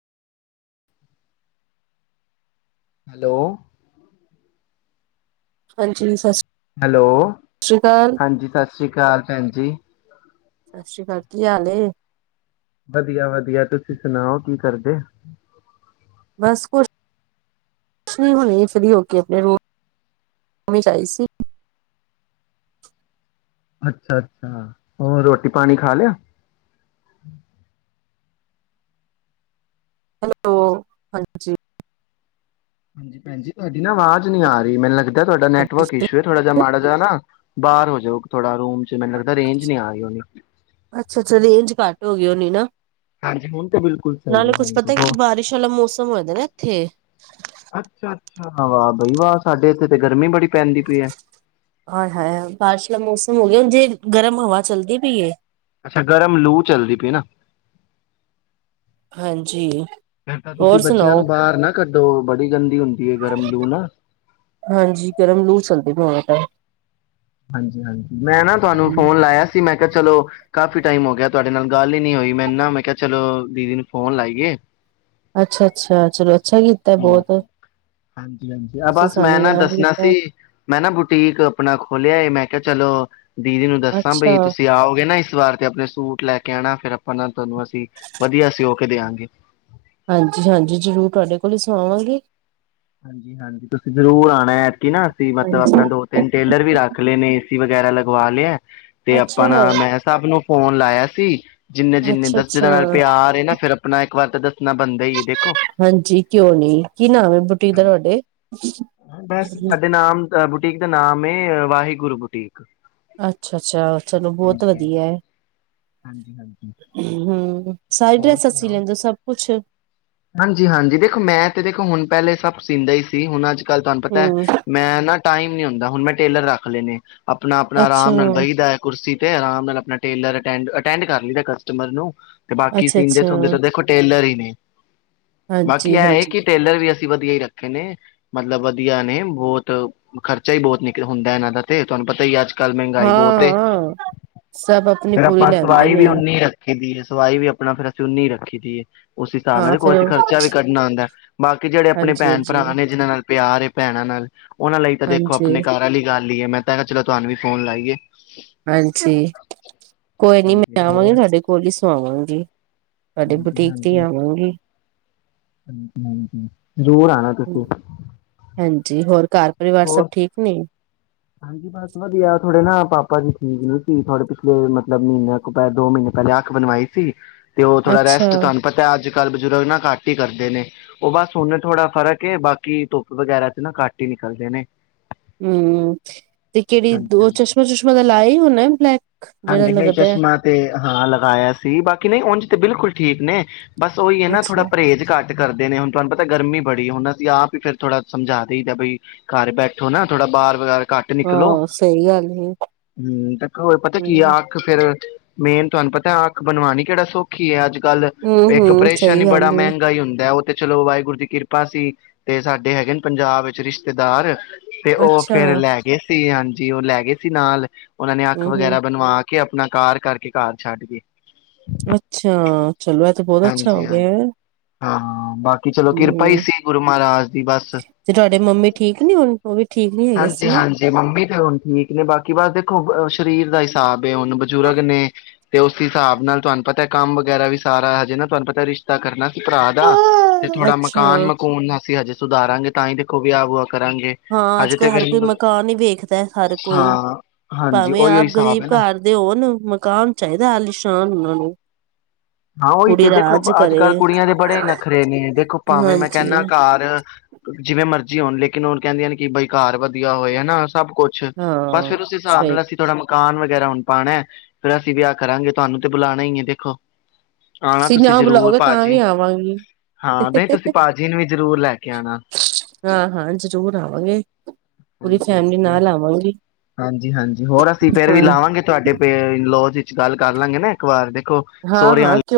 Hello. ਹਾਂਜੀ ਸਸ। Hello, ਹਾਂਜੀ, ਸਤਿ ਸ੍ਰੀ ਅਕਾਲ ਭੈਣ ਜੀ। ਸਤਿ ਸ੍ਰੀ ਅਕਾਲ ਕੀ ਹਾਲ ਏ। ਵਧੀਆ, ਵਧੀਆ ਤੁਸੀਂ ਸੁਣਾਓ ਕੀ ਕਰਦੇ। ਬਸ ਕੁ ਛ ਨੀ ਹੁਨੇ ਫ੍ਰੀ ਹੋ ਕੇ ਆਪਨੇ ਰੂਮ ਮ ਆਈ ਸੀ। ਅੱਛਾ, ਅੱਛਾ ਹੋਰ ਰੋਟੀ ਪਾਨੀ ਖਾ ਲਿਆ? ਹੈਲੋ, ਹਾਂਜੀ। ਹਾਂਜੀ, ਪੈਂਜੀ ਜੀ ਤੁਹਾਡੀ ਨਾ ਆਵਾਜ਼ ਨੀ ਆ ਰਹੀ ਮੈਨੂੰ ਲੱਗ ਗਦਾ ਤੁਹਾਡਾ ਨੈਟਵਰਕ ਇਸ਼ੂ ਏ, ਥੋੜਾ ਜਿਹਾ ਮਾੜਾ ਜਿਹਾ ਨਾ, ਬਾਰ ਹੋ ਜੋ ਥੋੜਾ ਰੂਮ ਚ ਮੈਨੂੰ ਲੱਗਦਾ ਰੇਂਜ ਨੀ ਆ ਰੀ ਹੋਗੀ ਹੋਨੀ ਨਾ। ਸਹੀ ਨਾਲੇ ਹੈ ਕੁਛ ਹਾਂਜੀ ਪਤਾ ਕਿ ਹੋ ਬਾਰਿਸ਼ ਵਾਲਾ ਮੌਸਮ ਹੋਆਂ ਦਾਏ ਨਾ ਇੱਥੇ। ਅੱਛਾ ਵਾਹ ਬਈ ਵਾਹ ਸਾਡੇ ਇੱਥੇ ਤੇ ਗਰਮੀ ਬੜੀ ਪੈਂਦੀ ਪਈ ਹੈ ਆਏ ਹਾਏ ਬਾਰਿਸ਼ ਦਾ ਮੌਸਮ ਹੋ ਗਿਆ ਜੇ ਗਰਮ ਹਵਾ ਚੱਲਦੀ ਪੀ ਏ। ਅੱਛਾ ਗਰਮ ਲੂ ਚਲਦੀ ਪੀ ਨਾ। ਹਾਂਜੀ ਫਿਰ ਤਾਂ ਤੁਸੀਂ ਹੋਰ ਬੱਚਿਆਂ ਸੁਨਾਓ। ਨੂੰ ਬਾਹਰ ਨਾ ਕੱਢੋ ਬੜੀ ਗੰਦੀ ਹੁੰਦੀ ਹੈ ਗਰਮ ਲੂ ਨਾ ਹਾਂਜੀ, ਗਰਮ ਲੂ ਚੱਲਦੀ ਪਈ ਹੁਨ ਏਦਰ। ਹਾਂਜੀ, ਹਾਂਜੀ ਮੈਂ ਨਾ ਤੁਹਾਨੂੰ ਫੋਨ ਲਾਇਆ ਸੀ ਮੈਂ ਕਿਹਾ ਚਲੋ ਕਾਫੀ ਟਾਈਮ ਹੋ ਗਿਆ ਤੁਹਾਡੇ ਨਾਲ ਗੱਲ ਈ ਨਈ ਹੋਈ, ਮੈਂ ਨਾ ਮੈਂ ਕਿਹਾ ਚਲੋ ਦੀਦੀ ਨੂੰ ਫੋਨ ਲਾਈਏ। ਅੱਛਾ, ਅੱਛਾ ਚਲੋ ਅੱਛਾ ਕੀਤਾ ਬਹੁਤ ਹਾਂਜੀ, ਹਾਂਜੀ ਆ ਤੁਸੀਂ ਬਸ ਮੈਂ ਸਾਨੂੰ ਨਾ ਯਾਦ ਦੱਸਨਾ ਕੀਤਾ ਸੀ। ਮੈਂ ਨਾ ਬੁਟੀਕ ਆਪਨਾ ਖੋਲਿਆ ਏ। ਮੈਂ ਕਿਆ ਚਲੋ ਦੀਦੀ ਨੂੰ ਦੱਸਾਂ ਬਈ ਅੱਛਾ ਤੁਸੀਂ ਆਓਗੇ ਨਾ ਇਸ ਵਾਰ ਤੇ ਆਪਨੇ ਸੂਟ ਲੈ ਕੇ ਆਣਾ ਫੇਰ ਆਪਾਂ ਨਾ ਤੁਹਾਨੂੰ ਅਸੀਂ ਵਧੀਆ ਸਿਓ ਕੇ ਦਿਆਂਗੇ। ਹਾਂਜੀ, ਹਾਂਜੀ ਜ਼ਰੂਰ ਤੁਹਾਡੇ ਕੋਲ ਈ ਸੁਆਂਵਾਂਗੇ। ਹਾਂਜੀ ਤੁਸੀਂ ਜ਼ਰੂਰ ਆਂਣਾਏ। ਕਿ ਨਾ ਅਸੀਂ ਮਤਲਬ ਆਪਣਾ ਹਾਂਜੀ ਦੋ ਤਿੰਨ ਟੇਲਰ ਵੀ ਰੱਖ ਲੇ ਨੇ। ਵਗੈਰਾ ਲਗਵਾ ਲਿਆ। ਤੇ ਅੱਛਾ, ਆਪਾਂ ਣਾ ਮੈਂ ਸਬ ਨੂੰ ਫੋਨ ਲਾਇਆ ਸੀ। ਜਿੰਨੇ ਜਿੰਨੇ ਦੱਸ ਜਿਾਂ ਅੱਛਾ-ਅੱਛਾ ਨਾਲ ਪਿਆਰ ਹੈ ਨਾ ਫਿਰ ਆਪਣਾ ਵਾਦ ਦੱਸੇ। ਹਾਂਜੀ, ਕਿਉਂ ਨੀ, ਕੀ ਨਾਮ ਹੈ? ਬੁਟੀਕ ਦਾ ਤੁਹਾਡੇ? ਬਸ ਸਾਡੇ ਨਾਮ, ਬੁਟੀਕ ਦਾ ਨਾਮ ਵਾਹਿਗੁਰੂ ਬੁਟੀਕ। ਅੱਛਾ -ਅੱਛਾ ਚਲੋ ਬਹੁਤ ਹਾਂਜੀ ਵਧੀਆ ਹੈ। ਹਾਂਜੀ ਹਾਂਜੀ ਹਮ ਸਾਰੀ ਡਰੈਸਸੀ ਲੈਂਦੇ। ਸਭ ਕੁਛ ਹਾਂਜੀ- ਹਾਂਜੀ ਦੇਖੋ, ਮੈਂ ਤੇ ਦੇਖੋ ਹੁਣ ਪਹਿਲੇ ਸਭ ਸੀਂਦਾ ਹੀ ਸੀ। ਹੁਣ ਅੱਜ ਗੱਲ ਤੁਹਾਨੂੰ ਪਤਾ ਹੈ। ਹੂੰ ਮੈਂ ਨਾ ਟਾਈਮ ਨਹੀਂ ਹੁੰਦਾ। ਹੁਣ ਮੈਂ ਟੇਲਰ ਰੱਖ ਲੈ ਣੇ। ਆਪਣਾ- ਆਪਣਾ ਅੱਛਾ ਆਰਾਮ ਨਾਲ ਬਹੀਦਾ ਹੈ। ਕੁਰਸੀ ਤੇ ਆਰਾਮ ਨਾਲ ਆਪਣਾ ਟੇਲਰ ਅਟੈਂਡ ਕਰ ਲਈਦਾ ਕਸਟਮਰ ਨੂੰ ਤੇ ਬਾਕੀ ਸੀਨਦੇ- ਅੱਛਾ-ਅੱਛਾ ਸੁਣਦੇ ਤਾਂ ਦੇਖੋ ਟੇਲਰ ਹੀ ਨੇ ਬਾਕੀ ਇਹਂ ਇਹ ਹਾਂਜੀ-ਹਾਂਜੀ ਕਿ ਟੇਲਰ ਵੀ ਅਸੀਂ ਵਧੀਆ ਹੀ ਰੱਖੇ ਨੇ, ਮਤਲਬ ਵਧੀਆ ਨੇ ਬਹੁਤ ਖਰਚਾ ਹੀ ਬਹੁਤ ਨਿਕਲ ਹੁੰਦਾ। ਇਹਨਾਂ ਦਾ ਤੇ ਤੁਹਾਨੂੰ ਪਤਾ ਹੀ ਅੱਜ ਕੱਲ ਮਹਿੰਗਾਈ ਹਾਂ ਬਹੁਤ ਏ ਹਾਂ ਸਭ ਆਪਣੀ ਫਿਰ ਪੂਰੀ ਆਪਾਂ ਲੈਂਦੇ ਸਵਾਈ ਨੇ ਵੀ ਓਨੀ ਰ ਦੀ ਸਵਾਈ ਵੀ ਆਪਣਾ ਫਿਰ ਅਸੀਂ ਉਨੀ ਰੱਖੀ ਦੀਏ। ਉਸ ਹਿਸਾਬ ਹਾਂ ਨਾਲ ਕੋ ਫਿਰ ਖਰਚਾ ਵੀ ਕੱਢਣਾ ਆਉਂਦਾ। ਬਾਕੀ ਜਿਹੜੇ ਆਪਣੇ ਭੈਣ ਹਾਂਜੀ-ਹਾਂਜੀ, -ਭਰਾ ਨੇ ਜਿਹਨਾਂ ਨਾਲ ਪਿਆਰ ਭੈਣਾਂ ਨਾਲ ਉਹਨਾਂ ਲਈ ਤਾਂ ਦੇਖੋ ਆਪਣੇ ਹਾਂਜੀ-ਹਾਂਜੀ ਘਰ ਵਾਲੀ ਗੱਲ ਹੀ ਹੈ। ਮੈਂ ਤਾਂ ਚਲੋ ਤੁਹਾਨੂੰ ਫੋਨ ਲਾਈਏ ਹਾਂਜੀ, ਕੋਈ ਨੀ ਹਾਂਜੀ ਮੈਂ ਆਵਾਂਗੀ ਹੋਰ ਤੁਹਾਡੇ ਕੋਲ ਹੀ ਸ ਆਵਾਂਗੀ। ਤੁਹਾਡੇ ਬੁਟੀਕ ਤੇ ਹੀ ਆਵਾਂਗੀ। ਹ ਹ ਜ਼ਰੂਰ ਆਣਾ। ਤੁਸੀਂ ਹਾਂਜੀ ਹੋਰ ਘਰ ਪਰਿਵਾਰ ਸਭ ਹੋਰ ਠੀਕ ਨੀ। ਹਾਂਜੀ ਬਸ ਵਧੀਆ ਥੋੜੇ ਨਾ ਪਾਪਾ ਜੀ ਠੀਕ ਨੀ ਸੀ। ਥੋੜੇ ਪਿਛਲੇ ਮਤਲਬ ਮਹੀਨੇ ਤੋਂ ਪ ਦੋ ਮਹੀਨੇ ਪਹਿਲੇ ਅੱਖ ਬਣਵਾਈ ਸੀ। ਤੇ ਉਹ ਥੋੜਾ ਅੱਛਾ ਰੈਸਟ ਤੁਹਾਨੂੰ ਪਤਾ ਅੱਜ ਕੱਲ ਬਜ਼ੁਰਗ ਨਾ ਕੱਟ ਹੀ ਕਰਦੇ ਨੇ, ਉਹ ਬਸ ਨ ਥੋੜ੍ਹਾ ਫ਼ਰਕ ਏ ਬਾਕੀ ਧੁੱਪ ਵਗੈਰਾ ਚ ਨਾ ਕੱਟ ਹੀ ਨਿਕਲਦੇ ਨੇ। ਹਮ ਤੇ ਕਿਹੜੀ ਹਾਂਜੀ ਉਹ ਹਾਂਜੀ ਚਸ਼ਮਾ- ਚਸ਼ਮਾ ਦਾ ਲਾ ਹੀ ਹੋਣਾ ਬਲੈਕ ਜਿਹੜਾ ਹਾਂਜੀ ਨਹੀਂ ਲੱਗਦਾ ਹੈ। ਚਸ਼ਮਾ ਤੇ ਹਾਂ ਲਗਾਇਆ ਸੀ ਬਾਕੀ ਨਹੀਂ ਉੰਝ ਤੇ ਬਿਲਕੁਲ ਠੀਕ ਨੇਕ ਬਸ ਉਹੀ ਹੈ ਨਾ ਅੱਛਾ ਥੋੜਾਹੇਜ਼ ਘੱਟ ਕਰਦੇ ਨੇ ਹੁਣ ਤੁਹਾਨੂੰ ਪਤਾ ਗਰਮੀ ਬੜੀ ਹੁਣ ਅਸੀਂ ਆਪ ਹੀ ਫਿਰ ਥੋੜਾ ਸਮਝਾ ਦਈ ਦਾ ਭਈ ਘਰ ਬੈਠੋ ਨਾ ਥੋੜਾ ਬਾਹਰ ਵਗੈਰਾ ਘੱਟ ਨਿਕਲੋ, ਹਾਂ ਸਹੀ ਗੱਲ ਹੈ ਹੂੰ, ਤੇ ਹੋ ਪਤਾ ਕੀ ਅ ਹੂੰ ਅੱਖ ਫੇਰ ਮੇਨ ਤੁਹਾਨੂੰ ਪਤਾ ਅੱਖ ਬਣਵਾਣੀ ਕਿਹੜਾ ਸੌਖੀ ਹੈ ਅੱਜ ਕੱਲ ਹੂੰ ਇੱਕ ਹੂੰ ਅਪ੍ਰੇਸ਼ਨ ਸਹੀ ਹੀ ਗੱਲ ਬੜਾ ਹੈ ਮਹਿੰਗਾ ਹੀ ਹੁੰਦਾ ਚਲੋ ਵਾਹਿਗੁਰੂ ਦੀ ਕਿਰਪਾ ਸੀ, ਤੇ ਸਾਡੇ ਹੈਗੇ ਨੇ ਪੰਜਾਬ ਵਿੱਚ ਰਿਸ਼ਤੇਦਾਰ ਤੇ ਉਹ ਅੱਛਾ ਫੇਰ ਲੈ ਸੀਗੇ ਹਾਂਜੀ ਉਹ ਲੈ ਗਏ ਸੀ ਨਾਲ ਉਹਨਾਂ ਨੇ ਅੱਖ ਹੂੰ ਹੂੰ ਵਗੈਰਾ ਬਣਵਾ ਕੇ ਅਪਣਾ ਕਾਰ ਕਰਕੇ ਘਰ ਛੱਡ ਗਏ। ਅੱਛਾ। ਚਲੋ ਇਹ ਤਾਂ ਬਹੁਤ ਅੱਛਾ ਹਾਂਜੀ ਹੋ ਹਾਂ ਗਿਆ ਏ। ਹਾਂ ਬ ਕੀ ਚਲੋ ਕਿਰਪਾ ਹੀ ਸੀ ਗੁਰੂ ਮਹਾਰਾਜ ਦੀ ਬਸ। ਤੇ ਤੁਹਾਡੇ ਮੰਮੀ ਠੀਕ ਨੀ ਹੁਣ ਉਹ ਵੀ ਠੀਕ ਨੀ ਹੈਗੇ ਸੀ ਹਾਂਜੀ- ਨਾ ਹਾਂਜੀ। ਮੰਮੀ ਤੇ ਹੁਣ ਠੀਕ ਨੇ ਬਾਕੀ ਬਸ ਦੇਖੋ ਸਰੀਰ ਦਾ ਸਾਬ ਬੇ ਹੁਣ ਬਜ਼ੁਰਗ ਨੇ ਤੇ ਉਸ ਹਿਸਾਬ ਨਾਲ ਤੁਹਾਨੂੰ ਪਤਾ ਕੰਮ ਵਗੈਰਾ ਵੀ ਸਾਰਾ ਹਜੇ ਨਾ ਤੁਹਾਨੂੰ ਪਤਾ ਰਿਸ਼ਤਾ ਕਰਨਾ ਭਰਾ ਦਾ, ਤੇ ਥੋੜਾ ਅੱਛਾ ਮਕਾਨ ਮਕੂਨ ਅਸੀਂ ਹਜੇ ਸੁਧਾਰਾਂਗੇ। ਤਾਂ ਹੀ ਦੇਖੋ ਵਿਆਹ ਵੁਆ ਕਰਾਂਗੇ। ਹਾਂ ਅੱਜ ਤੇ ਹਰ ਫਿਰ ਕੋਈ ਮਕਾਨ ਹੀ ਵੇਖਦਾ ਹਰ ਕੋਈ ਹਾਂ ਹਾਂਜੀ ਭਾਵੇਂ ਉਹੀਓ ਆਪ ਹਿਸਾਬ ਗਰੀਬ ਹੈ ਨਾ ਘਰ ਦੇ ਹੋਣ ਮਕਾਨ ਚਾਹੀਦਾ ਆਲੀਸ਼ਾਨ ਔਣ ਹੈਲੋ, ਹਾਂ, ਉਹੀ ਤੇ ਦੇਖੋ ਅੱਜ ਕੱਲ੍ਹ ਕੁੜੀਆਂ ਦੇ ਬੜੇ ਨਖਰੇ ਨੇ, ਦੇਖੋ ਭਾਵੇਂ ਮੈਂ ਹਾਂਜੀ ਕਹਿਣਾ ਘਰ ਜਿਵੇਂ ਮਰਜ਼ੀ ਹੋਣ ਲੇਕਿਨ ਹੁਣ ਕਹਿੰਦੀਆਂ ਨੇ ਕਿ ਬਈ ਘਰ ਵਧੀਆ ਹੋਏ ਹਨਾ। ਸਭ ਕੁੱਛ, ਬਸ ਹਾਂ ਫਿਰ ਉਸ ਹਿਸਾਬ ਸਹੀ ਨਾਲ ਅਸੀਂ ਥੋੜਾ ਮਕਾ ਮਕਾਨ ਵਗੈਰਾ ਹੁਣ ਪਾਣਾ ਫੇਰ ਅਸੀਂ ਵੀ ਆਹ ਕਰਾਂਗੇ ਤੁਹਾਨੂੰ ਤੇ ਬੁਲਾਣਾ ਹੀ ਹੈ ਦੇਖੋ ਆਉਣਾ ਤੁਸੀਂ ਨਾ ਜ਼ਰੂਰ ਬੁਲਾਓਗੇ ਤਾਂ ਵੀ ਭਾਜੀ ਆਵਾਂਗੀ। ਹਾਂ ਨਹੀਂ ਤੁਸੀਂ ਭਾਜੀ ਨੂੰ ਵੀ ਜ਼ਰੂਰ ਲੈ ਕੇ ਆਉਣਾ ਹਾਂ ਹਾਂ ਜ਼ਰੂਰ ਆਵਾਂਗੇ। ਪੂਰੀ ਹਾਂਜੀ ਫੈਮਿਲੀ ਹਾਂਜੀ ਨਾਲ ਆਵਾਂਗੀ ਹਾਂਜੀ ਹਾਂਜੀ ਹੋਰ ਅਸੀਂ ਫੇਰ ਵੀ ਹਾਂ, ਲਾਵਾਂਗੇ ਤੁਹਾਡੇ ਪੇ ਇਣ ਲੋਜ ਚ ਗੱਲ ਕਰ ਲਾਂਗੇ ਨਾ ਇੱਕ ਵਾਰ ਦੇ ਔਹ ਸੋਹਰਿਆਂ ਹਾਂ-ਹਾਂ ਅਲ ਕਿਉਂ